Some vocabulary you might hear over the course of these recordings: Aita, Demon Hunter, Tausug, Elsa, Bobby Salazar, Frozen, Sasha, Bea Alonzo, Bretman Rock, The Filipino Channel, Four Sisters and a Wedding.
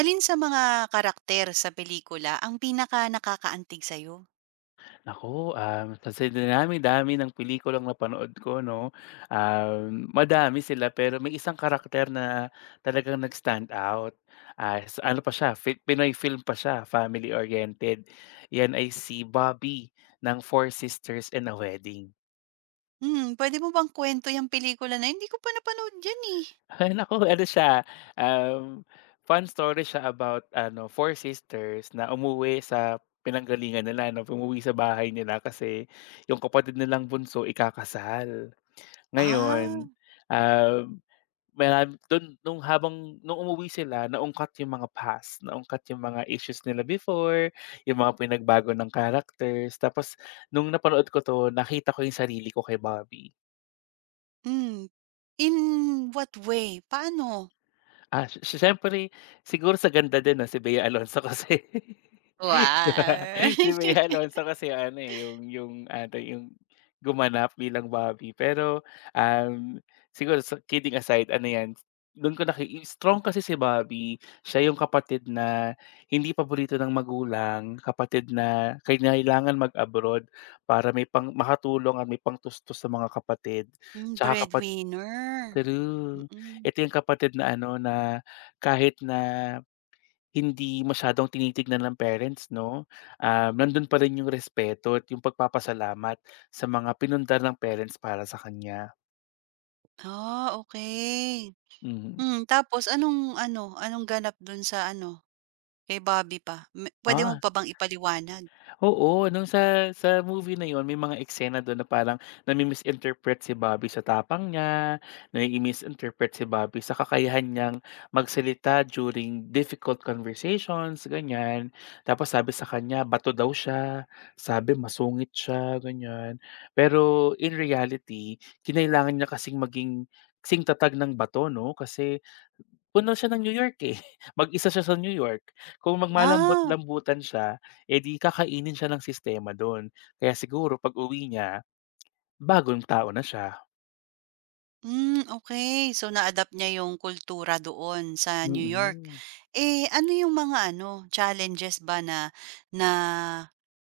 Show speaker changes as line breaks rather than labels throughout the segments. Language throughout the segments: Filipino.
Alin sa mga karakter sa pelikula ang pinaka nakakaantig sa'yo?
Naku, sa dinami-dami ng pelikulang napanood ko 'no, madami sila pero may isang karakter na talagang nag-stand out, as ano pa siya, Pinoy film pa siya, family-oriented. 'Yan ay si Bobby ng Four Sisters and a Wedding.
Pwede mo bang kwento 'yang pelikula na 'yon, hindi ko pa napanood 'yan, eh.
Ay naku, ano siya, um, fun story siya about ano, four sisters na umuwi sa pinanggalingan nila 'no, umuwi sa bahay nila kasi yung kapatid nilang bunso ikakasal.
Ah,
Ngayon, ah, marami dun habang nung umuwi sila naungkat yung mga past, naungkat yung mga issues nila before, yung mga pinagbago ng characters. Tapos nung napanood ko 'to nakita ko yung sarili ko kay Bobby.
hmm. In what way? Paano?
Ah, si si siyempre siguro sa ganda din 'no, si Bea Alonzo kasi 'di ba?
Wow!
Si Bea Alonzo kasi ano, eh, yung ano, yung gumanap bilang Bobby. Pero, um, siguro sa kidding aside ano 'yan, dun ko naki strong kasi si Bobby, siya yung kapatid na hindi paborito ng magulang, kapatid na kinailangan mag-abroad para may pang makatulong at may pangtustos sa mga kapatid. Tsaka kapag
Breadwinner.
true.
Mm.
Ito yung kapatid na ano, na kahit na hindi masyadong tinitignan ng parents 'no, nandun pa rin yung respeto at yung pagpapasalamat sa mga pinundar ng parents para sa kanya.
Ah, okay.
Mhm.
Tapos anong ano, anong ganap dun sa ano, kay Bobby pa? Me puwede mo
Ah.
pa bang ipaliwanag?
Oo, nung sa movie na yon may mga eksena dun na parang nami-misinterpret si Bobby sa tapang niya, nai-misinterpret si Bobby sa kakayahan niyang magsalita during difficult conversations, ganyan. Tapos sabi sa kanya bato daw siya, sabi masungit siya, ganyan. Pero in reality, kinailangan niya kasing maging kasing tatag ng bato 'no, kasi puno siya ng New York, eh, mag-isa siya sa New York. Kung
Ah.
magmalambot-lambutan siya, eh, di kakainin siya ng sistema dun. Kaya siguro pag-uwi niya, bagong tao na siya.
Hmm, okay. So, na-adapt niya yung kultura doon sa New York.
Mm.
Eh, ano yung mga ano, challenges ba na na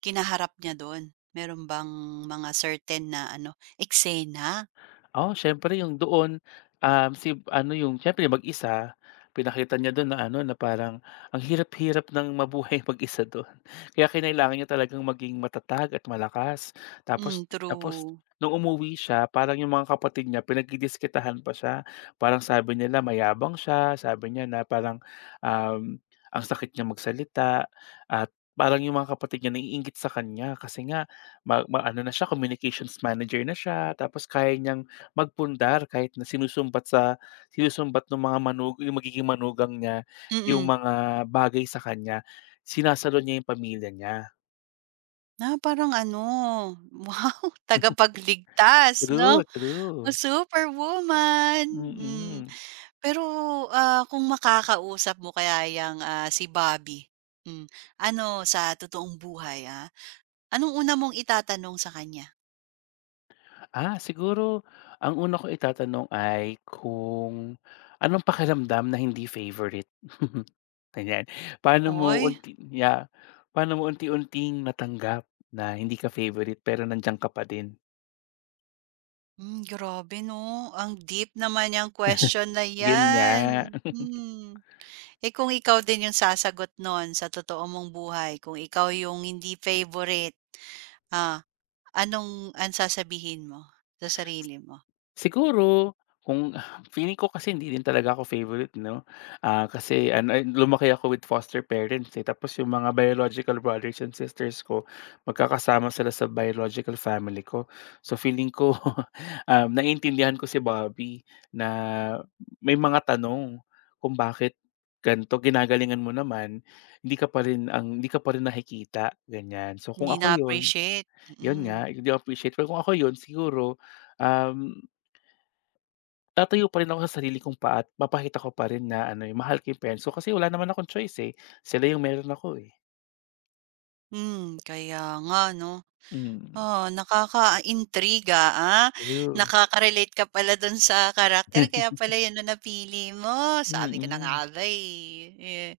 kinaharap niya doon? Meron bang mga certain na ano, eksena?
Oo, siyempre yung doon, si ano yung siyempre mag-isa, pinakita niya doon na ano, na parang ang hirap-hirap ng mabuhay mag-isa doon. Kaya kinailangan niya talagang maging matatag at malakas.
Hmm,
Tapos
through
tapos
true.
nung umuwi siya, parang yung mga kapatid niya pinagdidiskitahan pa siya. Parang sabi nila mayabang siya, sabi niya na parang, um, ang sakit niya magsalita at parang yung mga kapatid niya naiinggit sa kanya kasi nga ma ma ano na siya, communications manager na siya, tapos kaya niyang magpundar kahit na sinusumbat ng mga manug, yung magiging manugang niya, yung
Mm-mm.
mga bagay sa kanya, sinasalo niya yung pamilya niya.
Na parang ano, wow, tagapagligtas
True,
'no? O
true.
superwoman. Hmm.
Mm.
Pero, kung makakausap mo kaya yang, si Bobby, hmm, ano, sa totoong buhay. Anong una mong itatanong sa kanya?
Ah, siguro ang una kong itatanong ay kung anong pakiramdam na hindi favorite? Ganyan. Paano mo
Oy,
unti yeah, paano mo unti-unting natanggap na hindi ka favorite pero nandiyan ka pa din?
grabe 'no, ang deep naman yung question na
Yun nga.
'yan. Hmm. Eh, kung ikaw din yung sasagot nun sa totoo mong buhay, kung ikaw yung hindi favorite, ah, anong ang sasabihin mo sa sarili mo?
Siguro kung feeling ko kasi hindi din talaga ako favorite 'no, kasi ano, eh, lumaki ako with foster parents, eh, tapos yung mga biological brothers and sisters ko magkakasama sila sa biological family ko. So feeling ko, naiintindihan ko si Bobby na may mga tanong kung bakit ganito ginagalingan mo naman, hindi ka pa rin nakikita, ganyan. So kung
Hindi
ako yun,
na-appreciate,
yun
mm.
nga, hindi ako appreciate pero kung ako yun siguro, um tatayo pa rin ako sa sarili kong paa at papakita ko pa rin na ano, eh, mahal ko yung parents ko kasi wala naman akong choice, eh, sila yung meron ako, eh.
Kaya nga 'no.
Hmm.
Oh, nakaka-intriga, ah.
True.
Nakaka-relate ka pala dun sa karakter kaya pala yun ang napili mo. Sabi ko na
Mm.
nga ba, eh.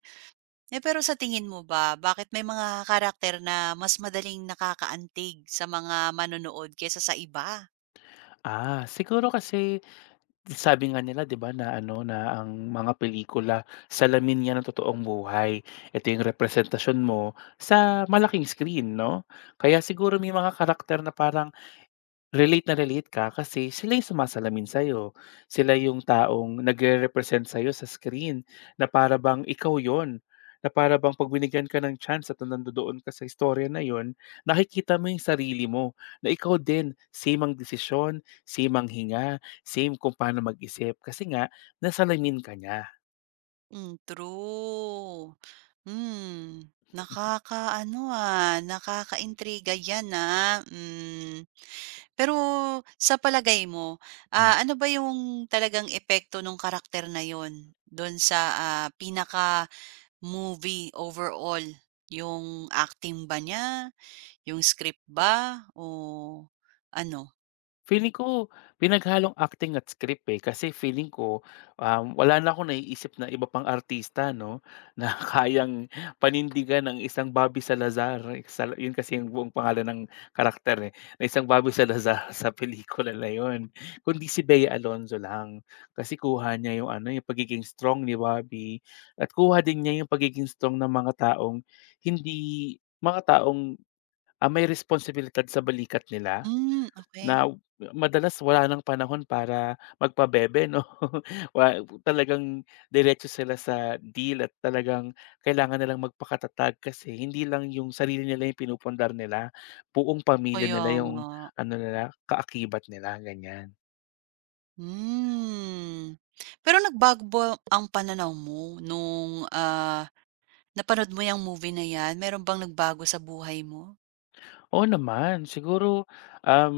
Eh, pero sa tingin mo ba, bakit may mga karakter na mas madaling nakakaantig sa mga manonood kaysa sa iba?
Siguro kasi sabi nga nila 'di ba na ano, na ang mga pelikula salamin niya ng totoong buhay. Ito yung representasyon mo sa malaking screen 'no? Kaya siguro may mga karakter na parang relate na relate ka kasi sila yung sumasalamin sa'yo. Sila yung taong nagre-represent sa'yo sa screen na para bang ikaw yon, na para bang 'pag binigyan ka ng chance at nandoon ka sa istorya na yon nakikita mo yung sarili mo, na ikaw din, same ang desisyon, same ang hinga, same kung paano mag-isip kasi nga nasalamin ka niya.
Hmm, true. Hmm, nakakaano, nakakaintriga 'yan. Pero sa palagay mo, ano ba yung talagang epekto nung karakter na yun dun sa, pinaka-movie overall? Yung acting ba niya, yung script ba o ano?
Feeling ko pinaghalong acting at script, eh, kasi feeling ko, wala na akong naiisip na iba pang artista 'no, na kayang panindigan ng isang Bobby Salazar, eh, sa yun kasi yung buong pangalan ng karakter, eh, na isang Bobby Salazar sa pelikula na yun, kundi si Bea Alonzo lang. Kasi kuha niya yung ano, yung pagiging strong ni Bobby at kuha din niya yung pagiging strong ng mga taong hindi mga taong, ah, may responsibilidad sa balikat nila.
Hmm, okay.
Na madalas wala ng panahon para magpabebe 'no. Wa talagang diretso sila sa deal at talagang kailangan nilang magpakatatag kasi hindi lang yung sarili nila yung pinupundar nila, buong pamilya
Kaya
nila
nga.
yung ano nila, kaakibat nila, ganyan.
Hmm. Pero nagbago ba ang pananaw mo nung, napanood mo yung movie na 'yan? Meron bang nagbago sa buhay mo?
Oo naman. Siguro, um,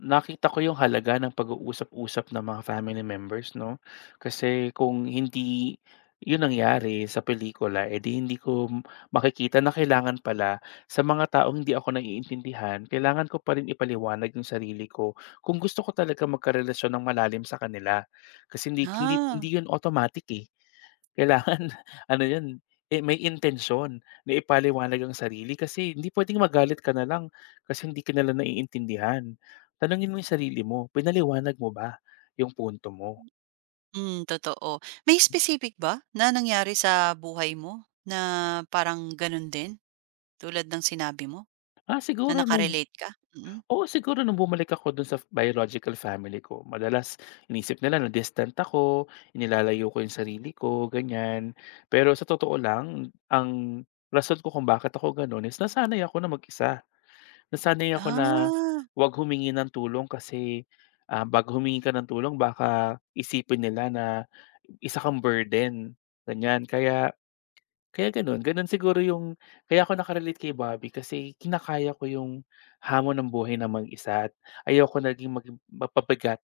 nakita ko yung halaga ng pag-uusap-usap ng mga family members, 'no? Kasi kung hindi yun nangyari sa pelikula, eh, hindi ko m makikita na kailangan pala sa mga taong hindi ako naiintindihan, kailangan ko pa rin ipaliwanag yung sarili ko kung gusto ko talaga magkarelasyon ng malalim sa kanila. Kasi hindi hindi
Ah,
hindi yun automatic, eh. Kailangan ano 'yun, eh, may intensyon na ipaliwanag ang sarili kasi hindi puwedeng magalit ka na lang kasi hindi ka nila naiintindihan. Tanungin mo 'yung sarili mo, pinaliwanag mo ba 'yung punto mo?
hmm, totoo. May specific ba na nangyari sa buhay mo na parang gano'n din tulad ng sinabi mo,
Ah,
na
siguro nung
nakarelate ka? Mm.
oo, siguro nung bumalik ako dun sa biological family ko madalas inisip nila na distant ako, inilalayo ko 'yung sarili ko, ganiyan. Pero sa totoo lang ang rason ko kung bakit ako gano'n is nasanay ako na mag-isa. Nasanay ako na
Ah.
'wag humingi ng tulong kasi, 'pag humingi ka ng tulong baka isipin nila na isa kang burden, ganyan. Kaya kaya gano'n, gano'n siguro yung kaya ako naka kay Bobby kasi kinakaya ko yung hamon ng buhay na mag-isa at ayoko naging maging mapabigat.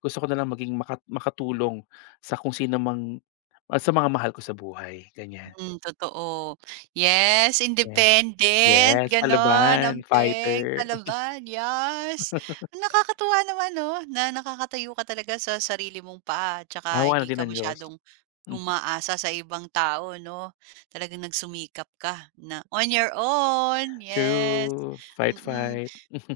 Gusto ko na lang maging maka makatulong sa kung sino mang sa mga mahal ko sa buhay, ganyan.
Mm, totoo. Yes,
Ye
independent,
yes,
gano'n,
palaban,
ambag,
fighter.
palaban, yes. Nakakatuwa naman 'no, na nakakatayo ka talaga sa sarili mong paa, tsaka
Awa
hindi
na din
ka
ng Diyos.
masyadong umaasa sa ibang tao 'no. Talagang nagsumikap ka na on your own, yes,
True, fight,
mm.
fight.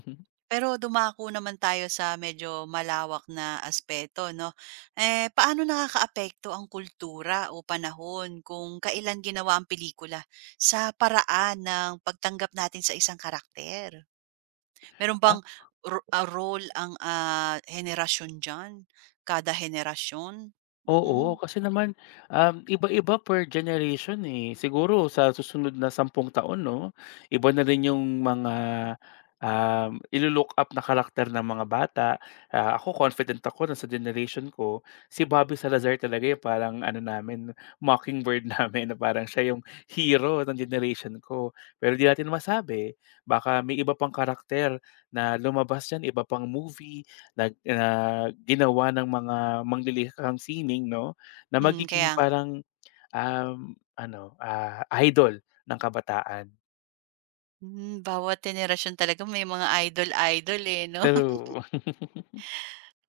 Pero dumako naman tayo sa medyo malawak na aspeto 'no. Eh, paano nakakaapekto ang kultura o panahon kung kailan ginawa ang pelikula sa paraan ng pagtanggap natin sa isang karakter? Meron
Ah,
bang role ang, henerasyon diyan, kada henerasyon? Mm-mm. Mm.
oo, kasi naman, iba-iba per generation, eh. Siguro sa susunod na 10 taon 'no, iba na rin yung mga, ilu-look up na karakter ng mga bata. Ah, ako confident ako na sa generation ko, si Bobby Salazar talaga yung parang ano namin, mockingbird namin na parang siya yung hero ng generation ko. Pero di natin masabi, baka may iba pang karakter na lumabas diyan, iba pang movie, nag ah, ginawa ng mga manglilikhang sining 'no, na magiging
Kaya nga.
parang, ano, idol ng kabataan.
Bawat henerasyon talaga may mga idol-idol, eh, 'no?
Pero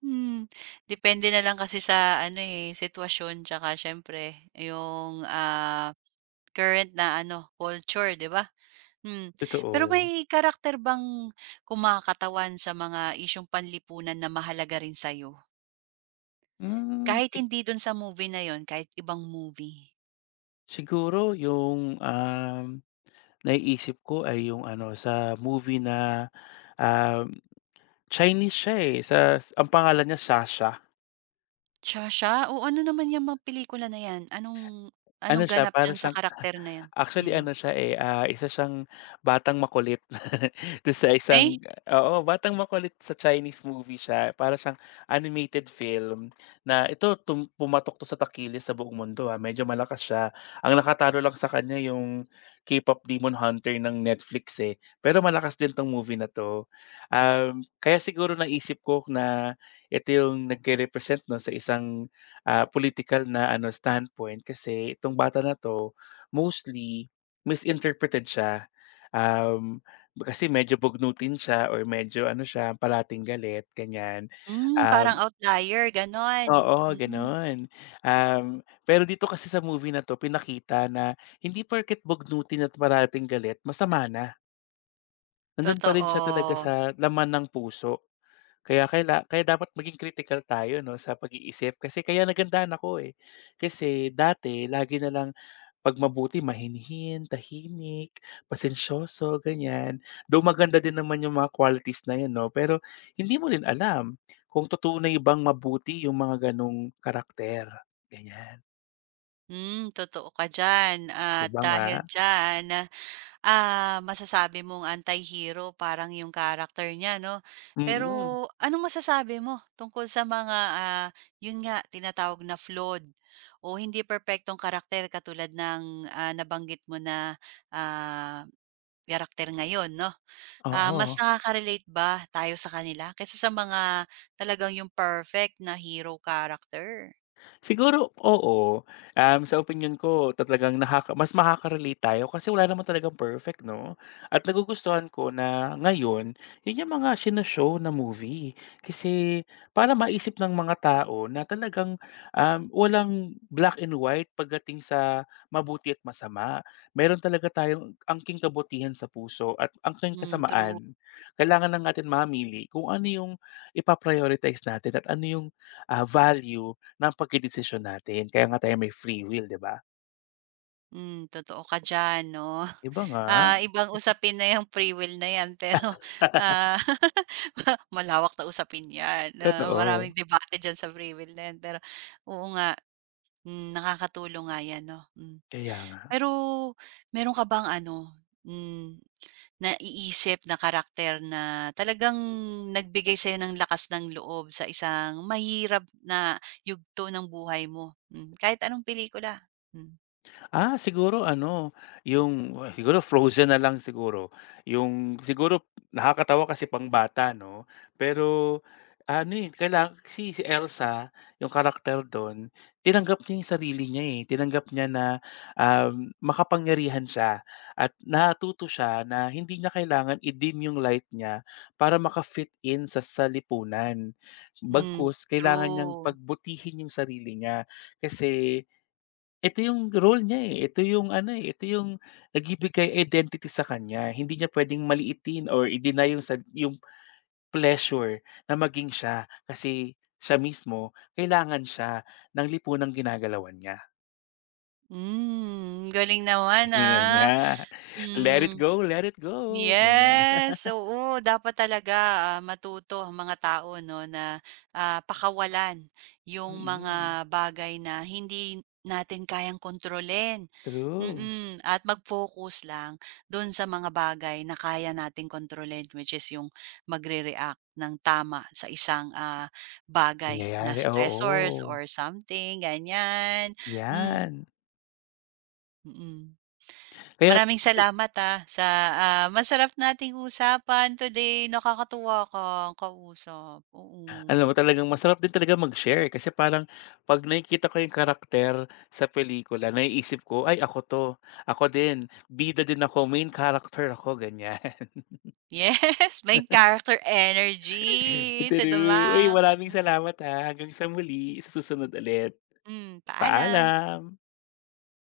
Hmm, Depende na lang kasi sa ano, eh, sitwasyon tsaka siyempre yung, current na ano, culture, 'di ba? Hmm, Pero
totoo.
may karakter bang kumakatawan sa mga isyung panlipunan na mahalaga rin sa'yo?
Hmm,
Kahit hindi dun sa movie na yon, kahit ibang movie.
siguro yung, naiisip ko ay yung ano sa movie na, um, Chinese siya, eh, ang pangalan niya Sasha.
Sha-sha, o ano naman yang mga pelikula na yan? Anong anong
Ano siya
ganap
para
diyan sa
siyang
karakter na yan?
actually
Mm.
ano siya, eh, ah, isa siyang batang makulit do'n sa
Eh?
isang oo, batang makulit sa Chinese movie siya. Para siyang animated film na ito pumatok 'to sa takilis sa buong mundo, ah, medyo malakas siya. Ang nakatalo lang sa kanya yung K-pop Demon Hunter ng Netflix, eh, pero malakas din 'tong movie na 'to. Kaya siguro naisip ko na ito yung nagre-represent 'no, sa isang, ah, politikal na ano standpoint kasi itong bata na 'to mostly, misinterpreted siya, um, kasi medyo bugnutin siya or medyo ano siya, parating galit ganyan.
Parang
Um,
outlier, gano'n?
Oo,
Mm,
gano'n. Um, Pero dito kasi sa movie na 'to pinakita na hindi porket bugnutin at parating galit masama na. Nandun pa rin siya talaga
totoo.
sa laman ng puso. Kaya dapat maging critical tayo 'no, sa pag-iisip kasi kaya nagandahan ako, eh. Kasi dati lagi na lang 'pag mabuti mahinhin, tahimik, pasensyoso, ganyan. Though maganda din naman yung mga qualities na yun 'no, pero hindi mo rin alam kung tutunay bang mabuti yung mga ganong karakter, ganyan.
Totoo ka diyan
'Di
at
ba nga?
dahil diyan, masasabi mong anti-hero parang yung character niya 'no. Pero
Mm,
anong masasabi mo tungkol sa mga, yun nga tinatawag na flawed o hindi perpektong karakter katulad ng, nabanggit mo na, ah, karakter ngayon 'no? Ah, mas
oo.
nakaka-relate ba tayo sa kanila kaysa sa mga talagang yung perfect na hero character?
Siguro oo. Sa opinyon ko talagang nakaka mas makaka-relate tayo kasi wala naman talagang perfect 'no? At nagugustuhan ko na ngayon, yun yung mga sino-show na movie. Kasi para maisip ng mga tao na talagang, walang black and white pagdating sa mabuti at masama. Meron talaga tayong angking kabutihan sa puso at angking
Hmm, true.
kasamaan. Kailangan lang natin mamili kung ano yung ipa natin at ano yung, ah, value ng pagdedesisyon natin kaya nga tayo may free will, 'di ba?
Totoo ka diyan 'no.
Iba nga,
Ah, ibang usapin na yung free will na 'yan pero, ah, malawak na usapin 'yan, maraming
totoo,
debate diyan sa free will na 'yan pero oo nga, nakakatulong nga 'yan 'no.
kaya
Pero meron ka bang ano, naiisip na karakter na talagang nagbigay sa'yo ng lakas ng loob sa isang mahirap na yugto ng buhay mo? Kahit anong pelikula. Hmm,
ah, siguro ano, siguro Frozen na lang siguro. Yung siguro nakakatawa kasi pangbata 'no, pero ano, eh, kaila si si Elsa, yung karakter dun, tinanggap niya yung sarili niya, eh. Tinanggap niya na, makapangyarihan siya at natuto siya na hindi niya kailangan i-dim yung light niya para maka-fit in sa salipunan.
hmm,
Bagkus kailangan niyang
true.
pagbutihin yung sarili niya kasi ito yung role niya, eh, ito yung ano, eh, ito yung nagbibigay identity sa kanya, hindi niya puwedeng maliitin or i-deny yung yung pleasure na maging siya kasi siya mismo kailangan siya ng lipunang ginagalawan niya,
Galing naman.
yun nga.
Hmm,
Let it go, ganyan,
yes, oo, dapat talaga, matuto ang mga tao 'no na, pakawalan yung
mm.
mga bagay na hindi natin kayang kontrolin.
True,
At mag-focus lang dun sa mga bagay na kaya nating kontrolin, which is yung magre-react ng tama sa isang, bagay na
nangyayari,
stressors
oo,
or something, ganyan. Hmm,
yan.
mm.
Kaya
Maraming salamat, sa, masarap nating usapan today. Nakakatuwa kang kausap, oo.
alam mo talagang masarap din talaga mag-share kasi parang 'pag nakikita ko yung karakter sa pelikula naiisip ko, "Ay ako 'to, ako din, bida din ako, main character ako." Ganyan.
Yes, main character energy to the
True. Uy,
max.
maraming salamat, ha, hanggang sa muli, sa susunod ulit.
Paalam.
Paalam.